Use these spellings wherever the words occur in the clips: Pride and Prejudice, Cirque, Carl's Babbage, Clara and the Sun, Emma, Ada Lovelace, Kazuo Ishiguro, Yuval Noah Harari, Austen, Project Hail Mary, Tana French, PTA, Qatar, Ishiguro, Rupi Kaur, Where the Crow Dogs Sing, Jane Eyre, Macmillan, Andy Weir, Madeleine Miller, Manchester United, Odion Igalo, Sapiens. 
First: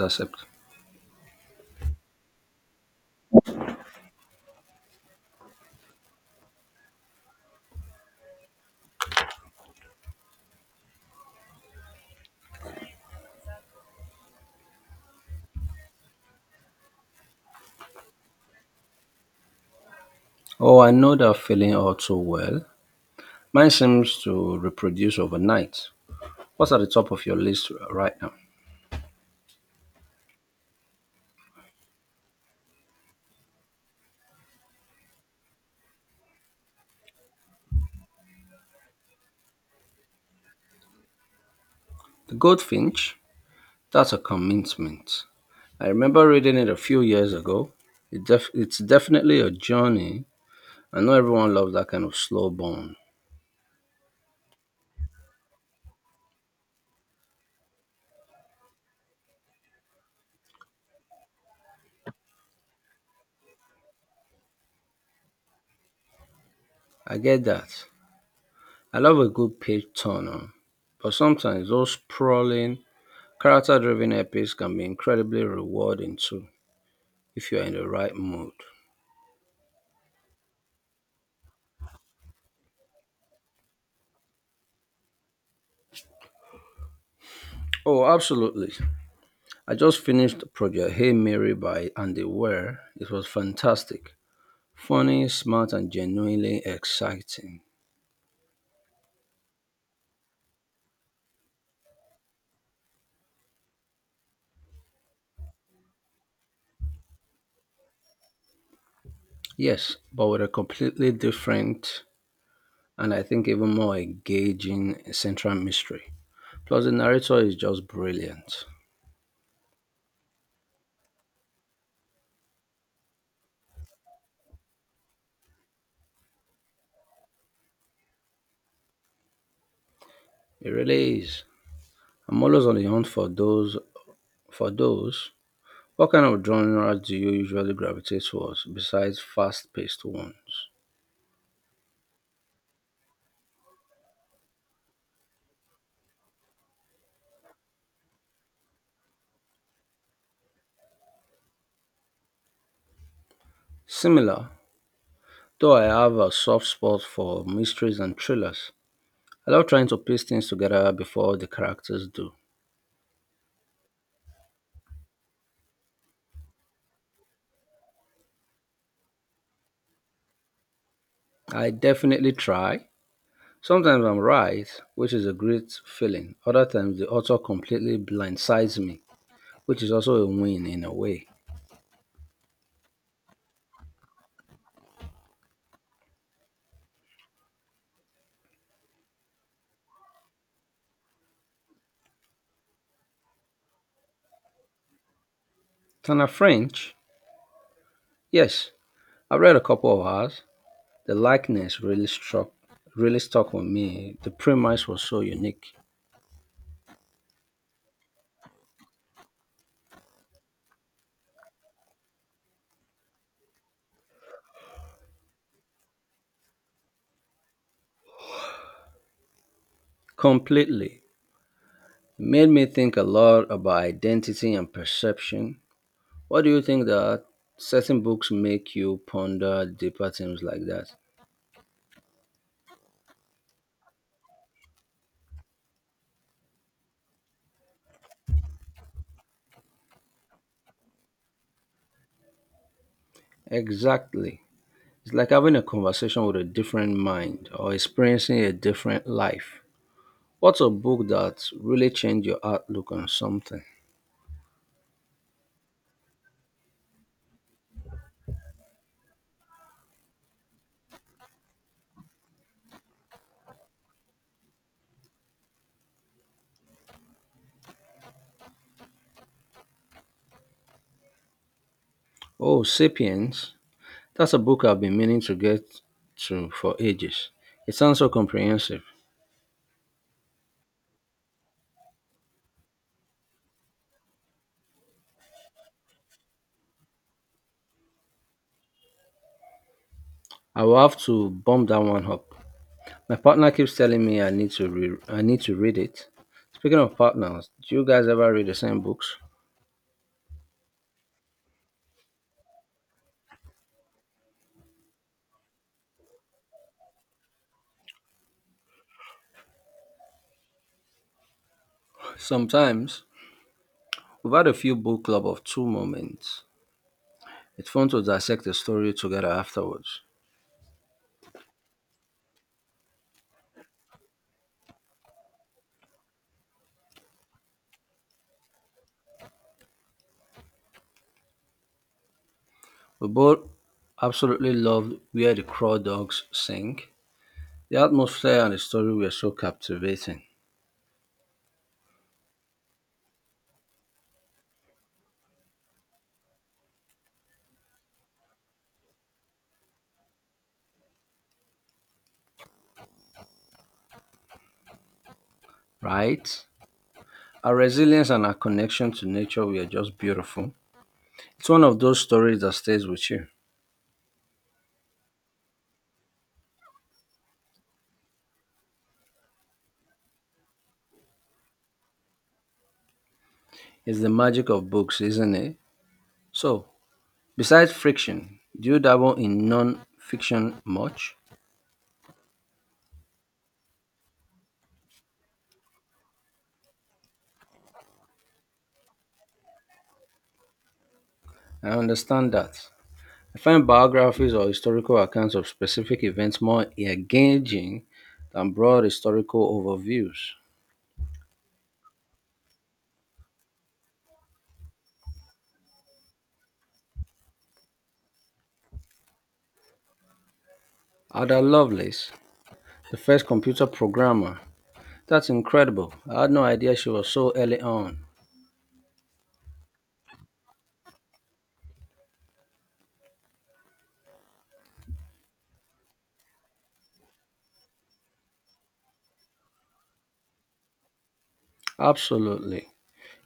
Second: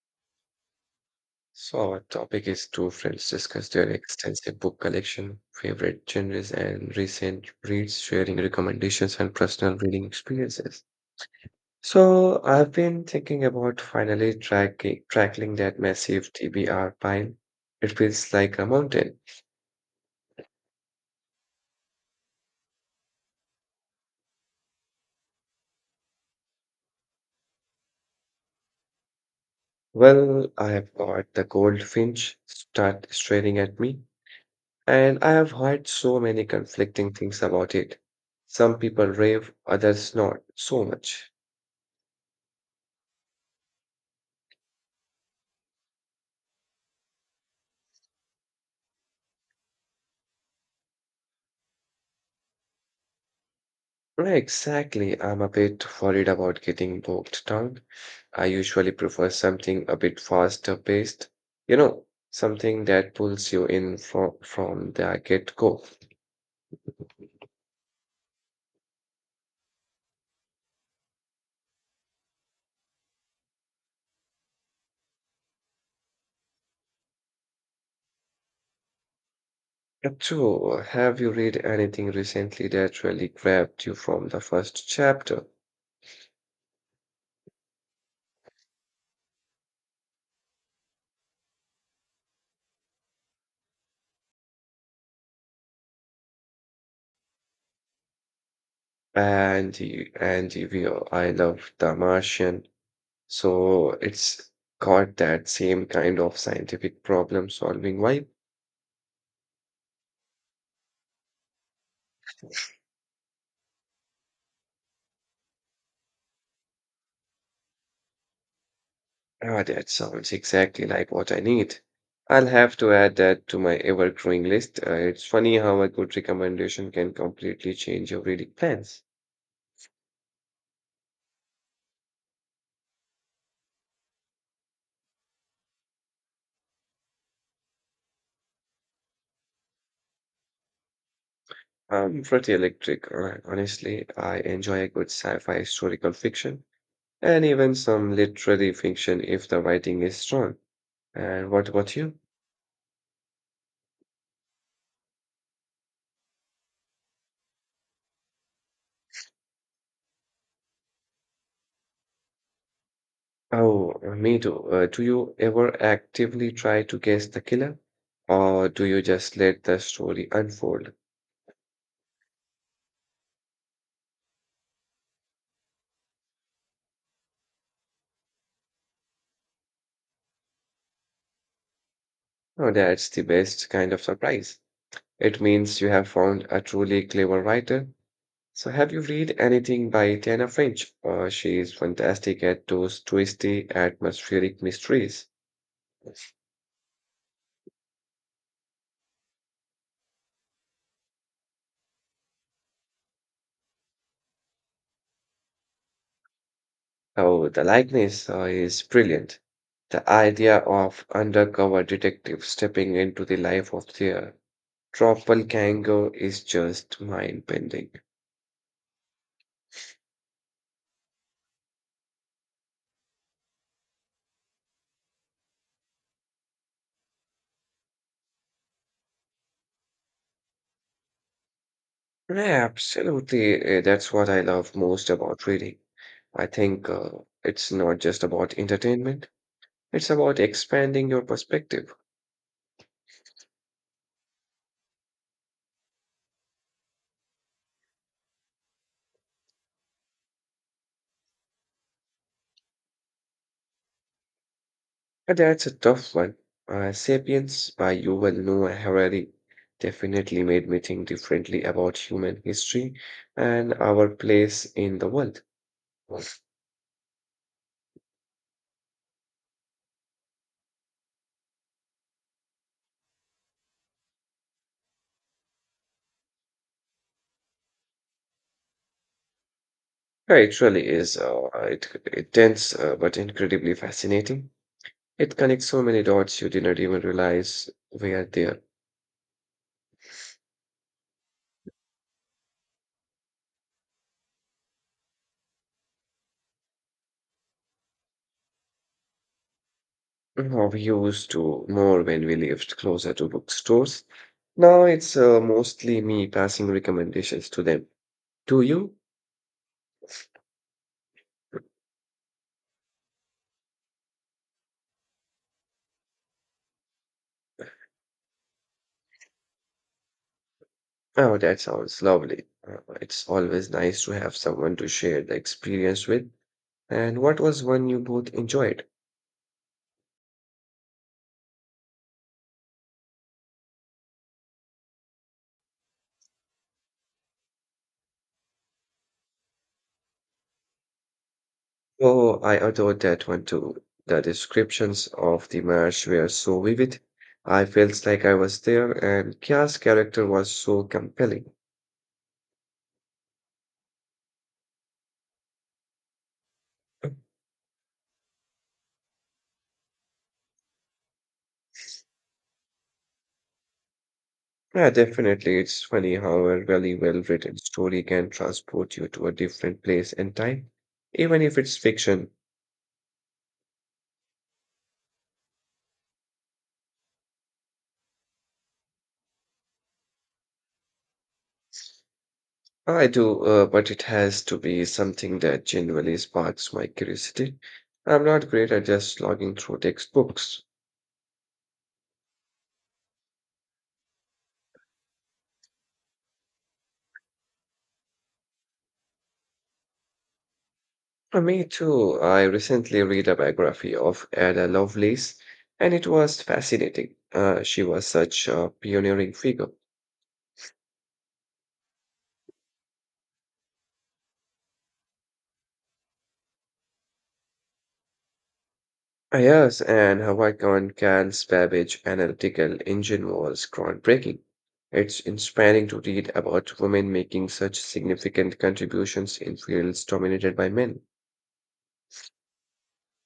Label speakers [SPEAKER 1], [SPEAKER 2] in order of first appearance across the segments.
[SPEAKER 1] Accept.
[SPEAKER 2] So, our topic is two friends discuss their extensive book collection, favorite genres, and recent reads, sharing recommendations and personal reading experiences. So, I've been thinking about finally tracking that massive TBR pile. It feels like a mountain.
[SPEAKER 1] Oh, I know that feeling all too well. Mine seems to reproduce overnight. What's at the top of your list right now?
[SPEAKER 2] Well, I have got the goldfinch start staring at me, and I have heard so many conflicting things about it. Some people rave, others not so much.
[SPEAKER 1] The Goldfinch? That's a commitment. I remember reading it a few years ago. It's definitely a journey. I know everyone loves that kind of slow burn.
[SPEAKER 2] Right, exactly. I'm a bit worried about getting bogged down. I usually prefer something a bit faster paced, you know, something that pulls you in from the get-go.
[SPEAKER 1] I get that. I love a good page turner, but sometimes those sprawling, character driven epics can be incredibly rewarding too, if you're in the right mood.
[SPEAKER 2] And so, have you read anything recently that really grabbed you from the first chapter?
[SPEAKER 1] Oh, absolutely. I just finished Project Hail Mary by Andy Weir. It was fantastic, funny, smart, and genuinely exciting.
[SPEAKER 2] I love The Martian. So it's got that same kind of scientific problem-solving vibe.
[SPEAKER 1] Yes, but with a completely different and I think even more engaging central mystery. Plus, the narrator is just brilliant.
[SPEAKER 2] Ah, that sounds exactly like what I need. I'll have to add that to my ever-growing list. It's funny how a good recommendation can completely change your reading plans.
[SPEAKER 1] It really is. I'm always on the hunt for those. For those, what kind of genre do you usually gravitate towards besides fast-paced ones?
[SPEAKER 2] I'm pretty electric, honestly. I enjoy a good sci-fi historical fiction and even some literary fiction if the writing is strong. And what about you?
[SPEAKER 1] Similar, though I have a soft spot for mysteries and thrillers. I love trying to piece things together before the characters do.
[SPEAKER 2] Oh, me too. Do you ever actively try to guess the killer, or do you just let the story unfold?
[SPEAKER 1] I definitely try. Sometimes I'm right, which is a great feeling. Other times the author completely blindsides me, which is also a win in a way.
[SPEAKER 2] Oh, that's the best kind of surprise. It means you have found a truly clever writer. So, have you read anything by Tana French? She is fantastic at those twisty atmospheric mysteries.
[SPEAKER 1] Tana French, yes, I've read a couple of hers. The likeness really struck, really stuck with me. The premise was so unique,
[SPEAKER 2] Oh, the likeness is brilliant. The idea of undercover detective stepping into the life of their doppelganger is just mind-bending.
[SPEAKER 1] completely. It made me think a lot about identity and perception. What do you think that certain books make you ponder deeper things like that?
[SPEAKER 2] Yeah, absolutely. That's what I love most about reading. I think it's not just about entertainment. It's about expanding your perspective.
[SPEAKER 1] Exactly. It's like having a conversation with a different mind or experiencing a different life. What's a book that really changed your outlook on something?
[SPEAKER 2] And that's a tough one. Sapiens by Yuval Noah Harari definitely made me think differently about human history and our place in the world. Yeah,
[SPEAKER 1] Oh, Sapiens. That's a book I've been meaning to get to for ages. It sounds so comprehensive.
[SPEAKER 2] it really is. It dense but incredibly fascinating. It connects so many dots you didn't even realize were there.
[SPEAKER 1] I will have to bump that one up. My partner keeps telling me I need to read it. Speaking of partners, do you guys ever read the same books?
[SPEAKER 2] Now we used to more when we lived closer to bookstores. Now it's mostly me passing recommendations to them. Do you?
[SPEAKER 1] Sometimes, we've had a few book club of two moments. It's fun to dissect the story together afterwards.
[SPEAKER 2] Oh, that sounds lovely. It's always nice to have someone to share the experience with. And what was one you both enjoyed?
[SPEAKER 1] We both absolutely loved where the crow dogs sing. The atmosphere and the story were so captivating,
[SPEAKER 2] Oh, I adored that one too. The descriptions of the marsh were so vivid. I felt like I was there, and Kya's character was so compelling.
[SPEAKER 1] right? Our resilience and our connection to nature were just beautiful. It's one of those stories that stays with you.
[SPEAKER 2] Yeah, definitely. It's funny how a really well written story can transport you to a different place and time, even if it's fiction.
[SPEAKER 1] It's the magic of books, isn't it? So, besides friction, do you dabble in non fiction much?
[SPEAKER 2] I do, but it has to be something that genuinely sparks my curiosity. I'm not great at just logging through textbooks.
[SPEAKER 1] I understand that. I find biographies or historical accounts of specific events more engaging than broad historical overviews.
[SPEAKER 2] Me too. I recently read a biography of Ada Lovelace, and it was fascinating. She was such a pioneering figure.
[SPEAKER 1] Ada Lovelace, the first computer programmer. That's incredible. I had no idea she was so early on.
[SPEAKER 2] Yes, and her work on Carl's Babbage analytical engine was groundbreaking. It's inspiring to read about women making such significant contributions in fields dominated by men.
[SPEAKER 1] Absolutely.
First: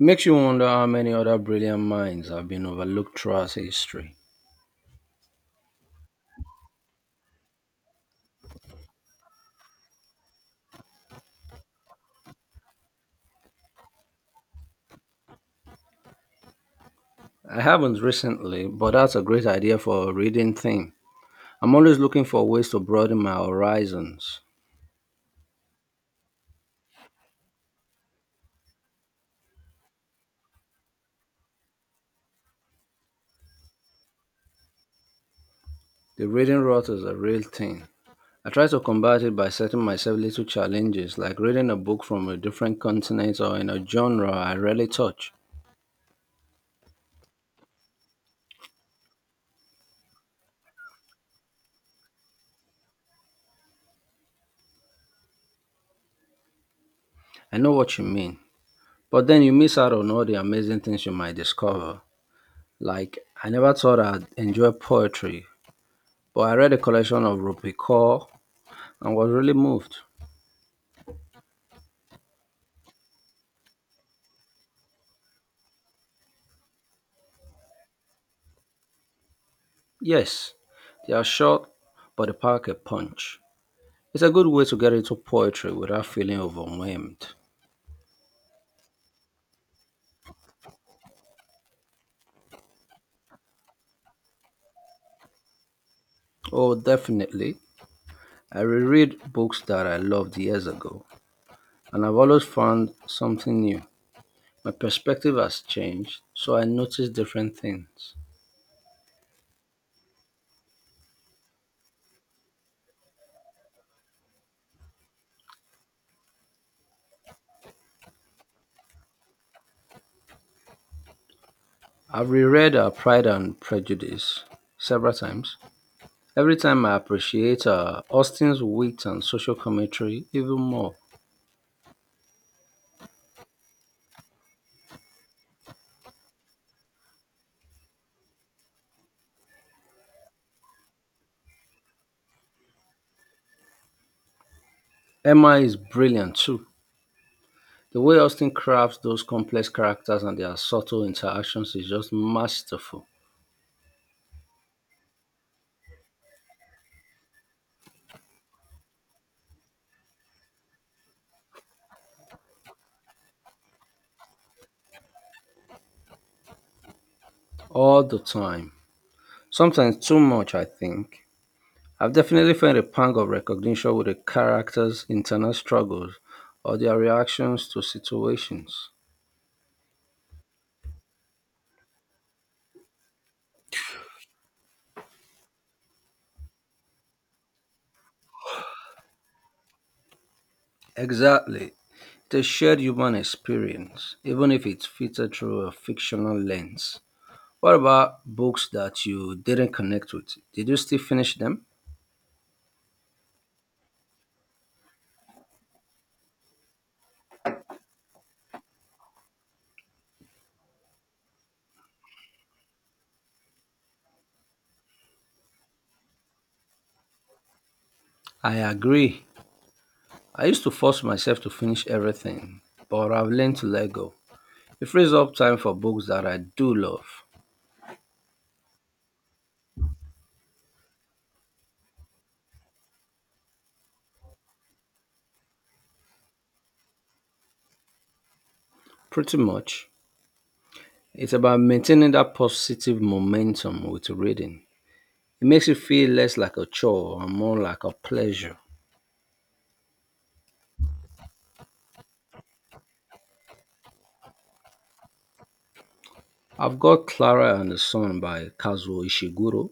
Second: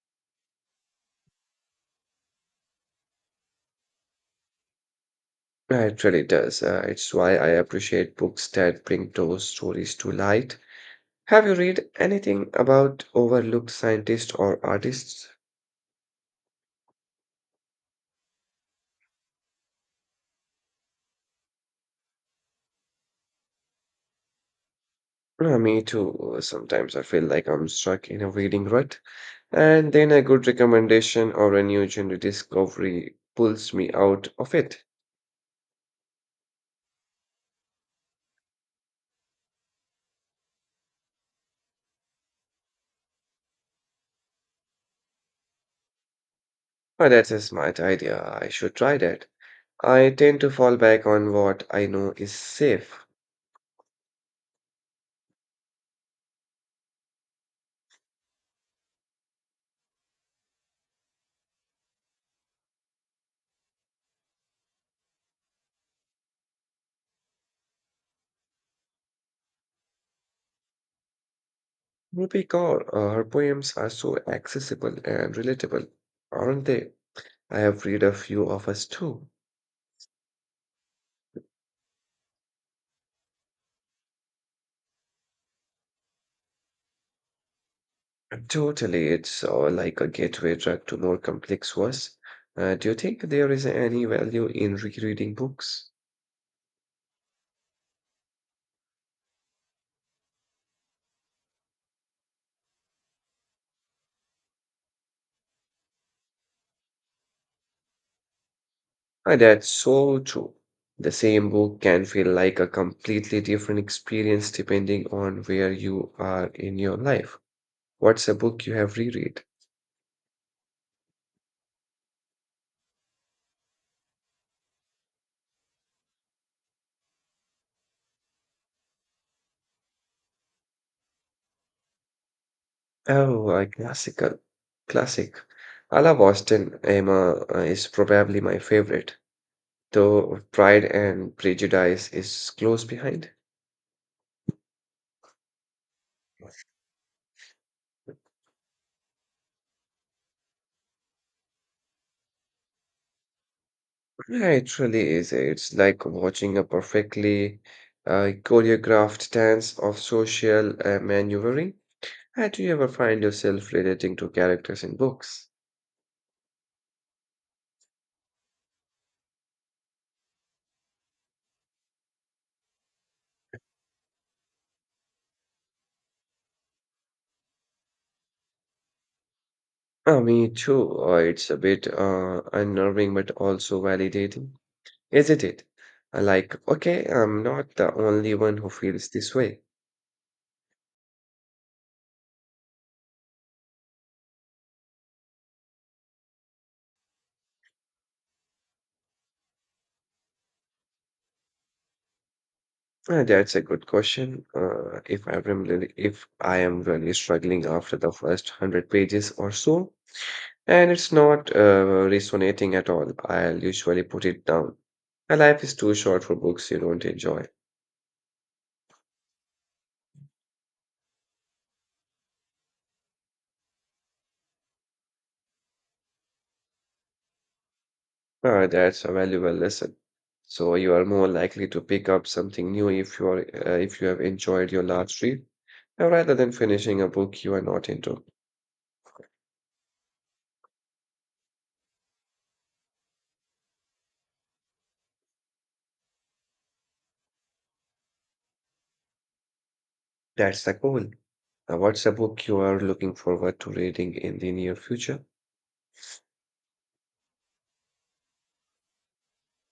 [SPEAKER 1] Makes you wonder how many other brilliant minds have been overlooked throughout history.
[SPEAKER 2] It really does. It's why I appreciate books that bring those stories to light. Have you read anything about overlooked scientists or artists?
[SPEAKER 1] I haven't recently, but that's a great idea for a reading theme. I'm always looking for ways to broaden my horizons.
[SPEAKER 2] Me too. Sometimes I feel like I'm stuck in a reading rut, and then a good recommendation or a new genre discovery pulls me out of it.
[SPEAKER 1] The reading rot is a real thing. I try to combat it by setting myself little challenges, like reading a book from a different continent or in a genre I rarely touch.
[SPEAKER 2] Oh, that's a smart idea. I should try that. I tend to fall back on what I know is safe.
[SPEAKER 1] I know what you mean, but then you miss out on all the amazing things you might discover. Like, I never thought I'd enjoy poetry, but I read a collection of Rupi Kaur and was really moved.
[SPEAKER 2] Rupi Kaur, her poems are so accessible and relatable, aren't they? I have read a few of us too.
[SPEAKER 1] Yes, they are short, but they pack a punch. It's a good way to get into poetry without feeling overwhelmed.
[SPEAKER 2] Totally, it's like a gateway drug to more complex ones. Do you think there is any value in rereading books?
[SPEAKER 1] Oh, definitely. I reread books that I loved years ago and I've always found something new. My perspective has changed, so I notice different things.
[SPEAKER 2] That's so true. The same book can feel like a completely different experience depending on where you are in your life. What's a book you have reread?
[SPEAKER 1] I've reread our Pride and Prejudice several times. Every time I appreciate Austin's wit and social commentary even more.
[SPEAKER 2] Oh, a classical. Classic. I love Austin Emma is probably my favorite, though Pride and Prejudice is close behind.
[SPEAKER 1] Emma is brilliant too. The way Austen crafts those complex characters and their subtle interactions is just masterful
[SPEAKER 2] Yeah, it really is. It's like watching a perfectly choreographed dance of social maneuvering. Do you ever find yourself relating to characters in books?
[SPEAKER 1] all the time. Sometimes too much, I think. I've definitely felt a pang of recognition with the characters' internal struggles or their reactions to situations.
[SPEAKER 2] Me too. It's a bit unnerving but also validating, isn't it? Like, okay, I'm not the only one who feels this way.
[SPEAKER 1] Exactly. The shared human experience, even if it's filtered through a fictional lens. What about books that you didn't connect with? Did you still finish them?
[SPEAKER 2] That's a good question. If I am really struggling after the first hundred pages or so, and it's not resonating at all. I'll usually put it down. My life is too short for books you don't enjoy.
[SPEAKER 1] I agree. I used to force myself to finish everything, but I've learned to let go. It frees up time for books that I do love.
[SPEAKER 2] That's a valuable lesson. So you are more likely to pick up something new if you are if you have enjoyed your last read, rather than finishing a book you are not into.
[SPEAKER 1] Pretty much. It's about maintaining that positive momentum with reading. It makes it feel less like a chore and more like a pleasure.
[SPEAKER 2] That's the goal. Now, what's a book you are looking forward to reading in the near future?
[SPEAKER 1] I've got Clara and the Sun by Kazuo Ishiguro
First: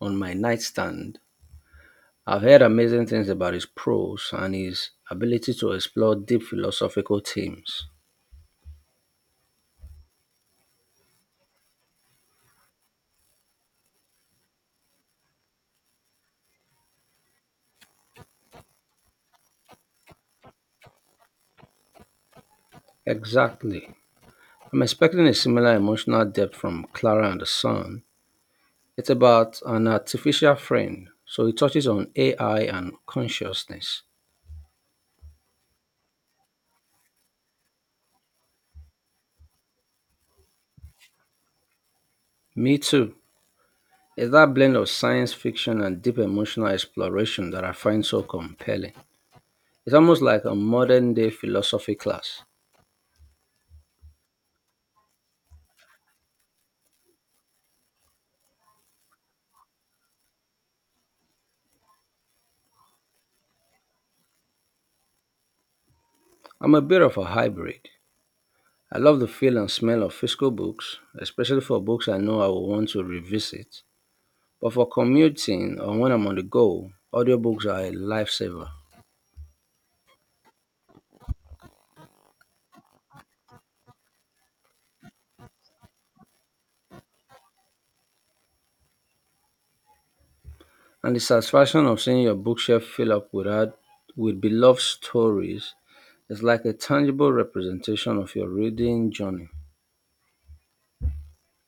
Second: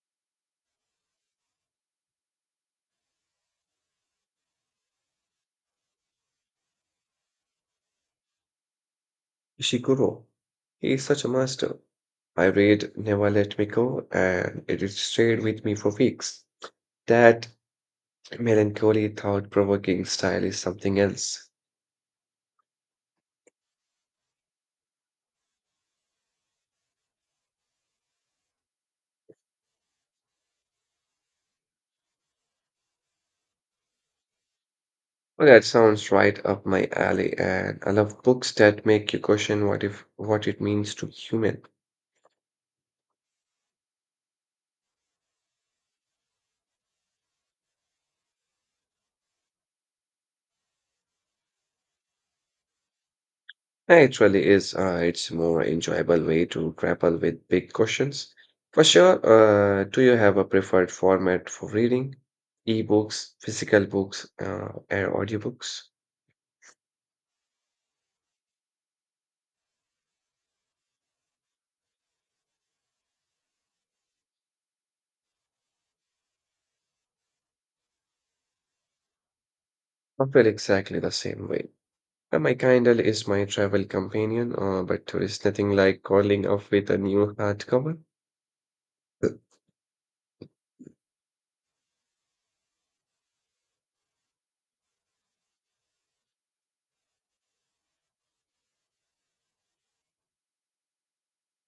[SPEAKER 1] on my nightstand. I've heard amazing things about his prose and his ability to explore deep philosophical themes.
[SPEAKER 2] Ishiguro. He is such a master. I read Never Let Me Go, and it has stayed with me for weeks. That melancholy, thought-provoking style is something else.
[SPEAKER 1] Exactly. I'm expecting a similar emotional depth from Clara and the Sun. It's about an artificial friend, so it touches on AI and consciousness.
[SPEAKER 2] Well, that sounds right up my alley, and I love books that make you question what if what it means to be human.
[SPEAKER 1] Me too. It's that blend of science fiction and deep emotional exploration that I find so compelling. It's almost like a modern day philosophy class.
[SPEAKER 2] It really is. It's more enjoyable way to grapple with big questions. For sure, do you have a preferred format for reading? Ebooks, physical books, or audiobooks?
[SPEAKER 1] I'm a bit of a hybrid. I love the feel and smell of physical books, especially for books I know I will want to revisit. But for commuting or when I'm on the go, audiobooks are a lifesaver.
[SPEAKER 2] I feel exactly the same way. My Kindle is my travel companion, but there is nothing like calling up with a new hardcover.
[SPEAKER 1] And the satisfaction of seeing your bookshelf fill up with, art, with beloved stories is like a tangible representation of your reading journey.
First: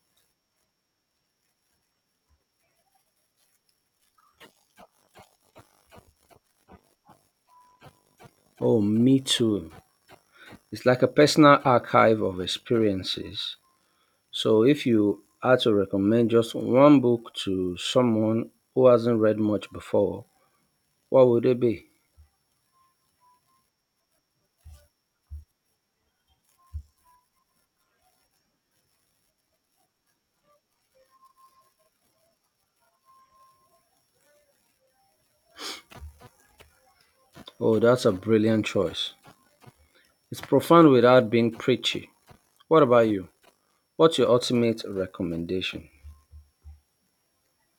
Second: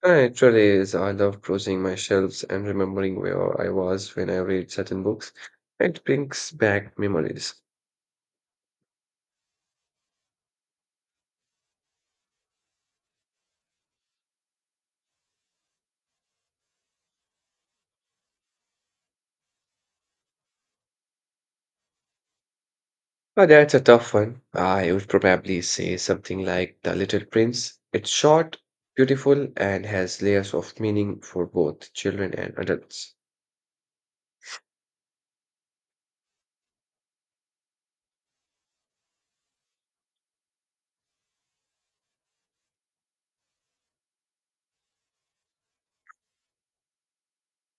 [SPEAKER 2] It really is. I love browsing my shelves and remembering where I was when I read certain books. It brings back memories.
[SPEAKER 1] Oh, me too. It's like a personal archive of experiences. So if you had to recommend just one book to someone who hasn't read much before, what would it be?
[SPEAKER 2] Oh, that's a tough one. I would probably say something like The Little Prince. It's short, beautiful, and has layers of meaning for both children and adults.
[SPEAKER 1] Oh, that's a brilliant choice. It's profound without being preachy. What about you? What's your ultimate recommendation?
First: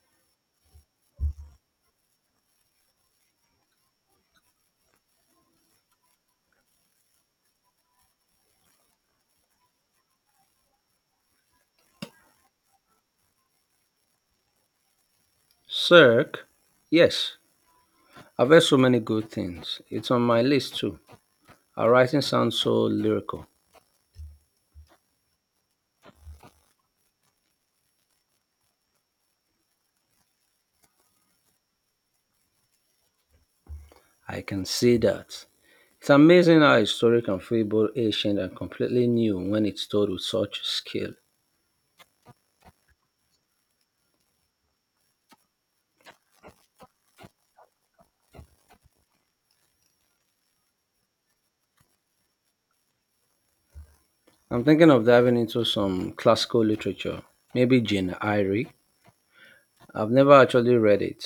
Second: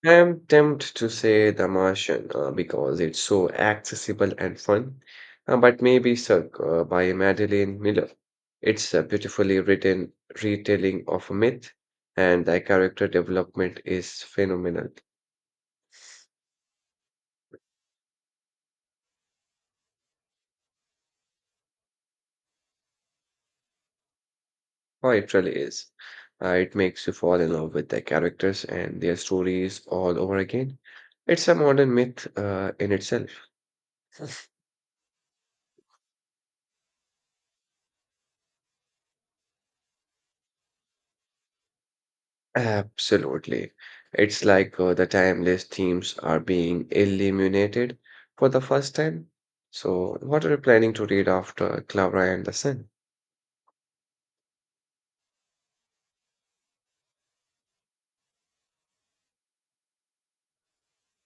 [SPEAKER 2] I am tempted to say The Martian because it's so accessible and fun, but maybe Cirque by Madeleine Miller. It's a beautifully written retelling of a myth, and the character development is phenomenal.
[SPEAKER 1] Cirque? Yes, I've heard so many good things. It's on my list too. Her writing sounds so lyrical.
[SPEAKER 2] Oh, it really is. It makes you fall in love with their characters and their stories all over again. It's a modern myth in itself.
[SPEAKER 1] I can see that. It's amazing how a story can feel both ancient and completely new when it's told with such skill.
[SPEAKER 2] Absolutely. It's like the timeless themes are being illuminated for the first time. So, what are you planning to read after Clara and the Sun?
[SPEAKER 1] I'm thinking of diving into some classical literature, maybe Jane Eyre. I've never actually read it.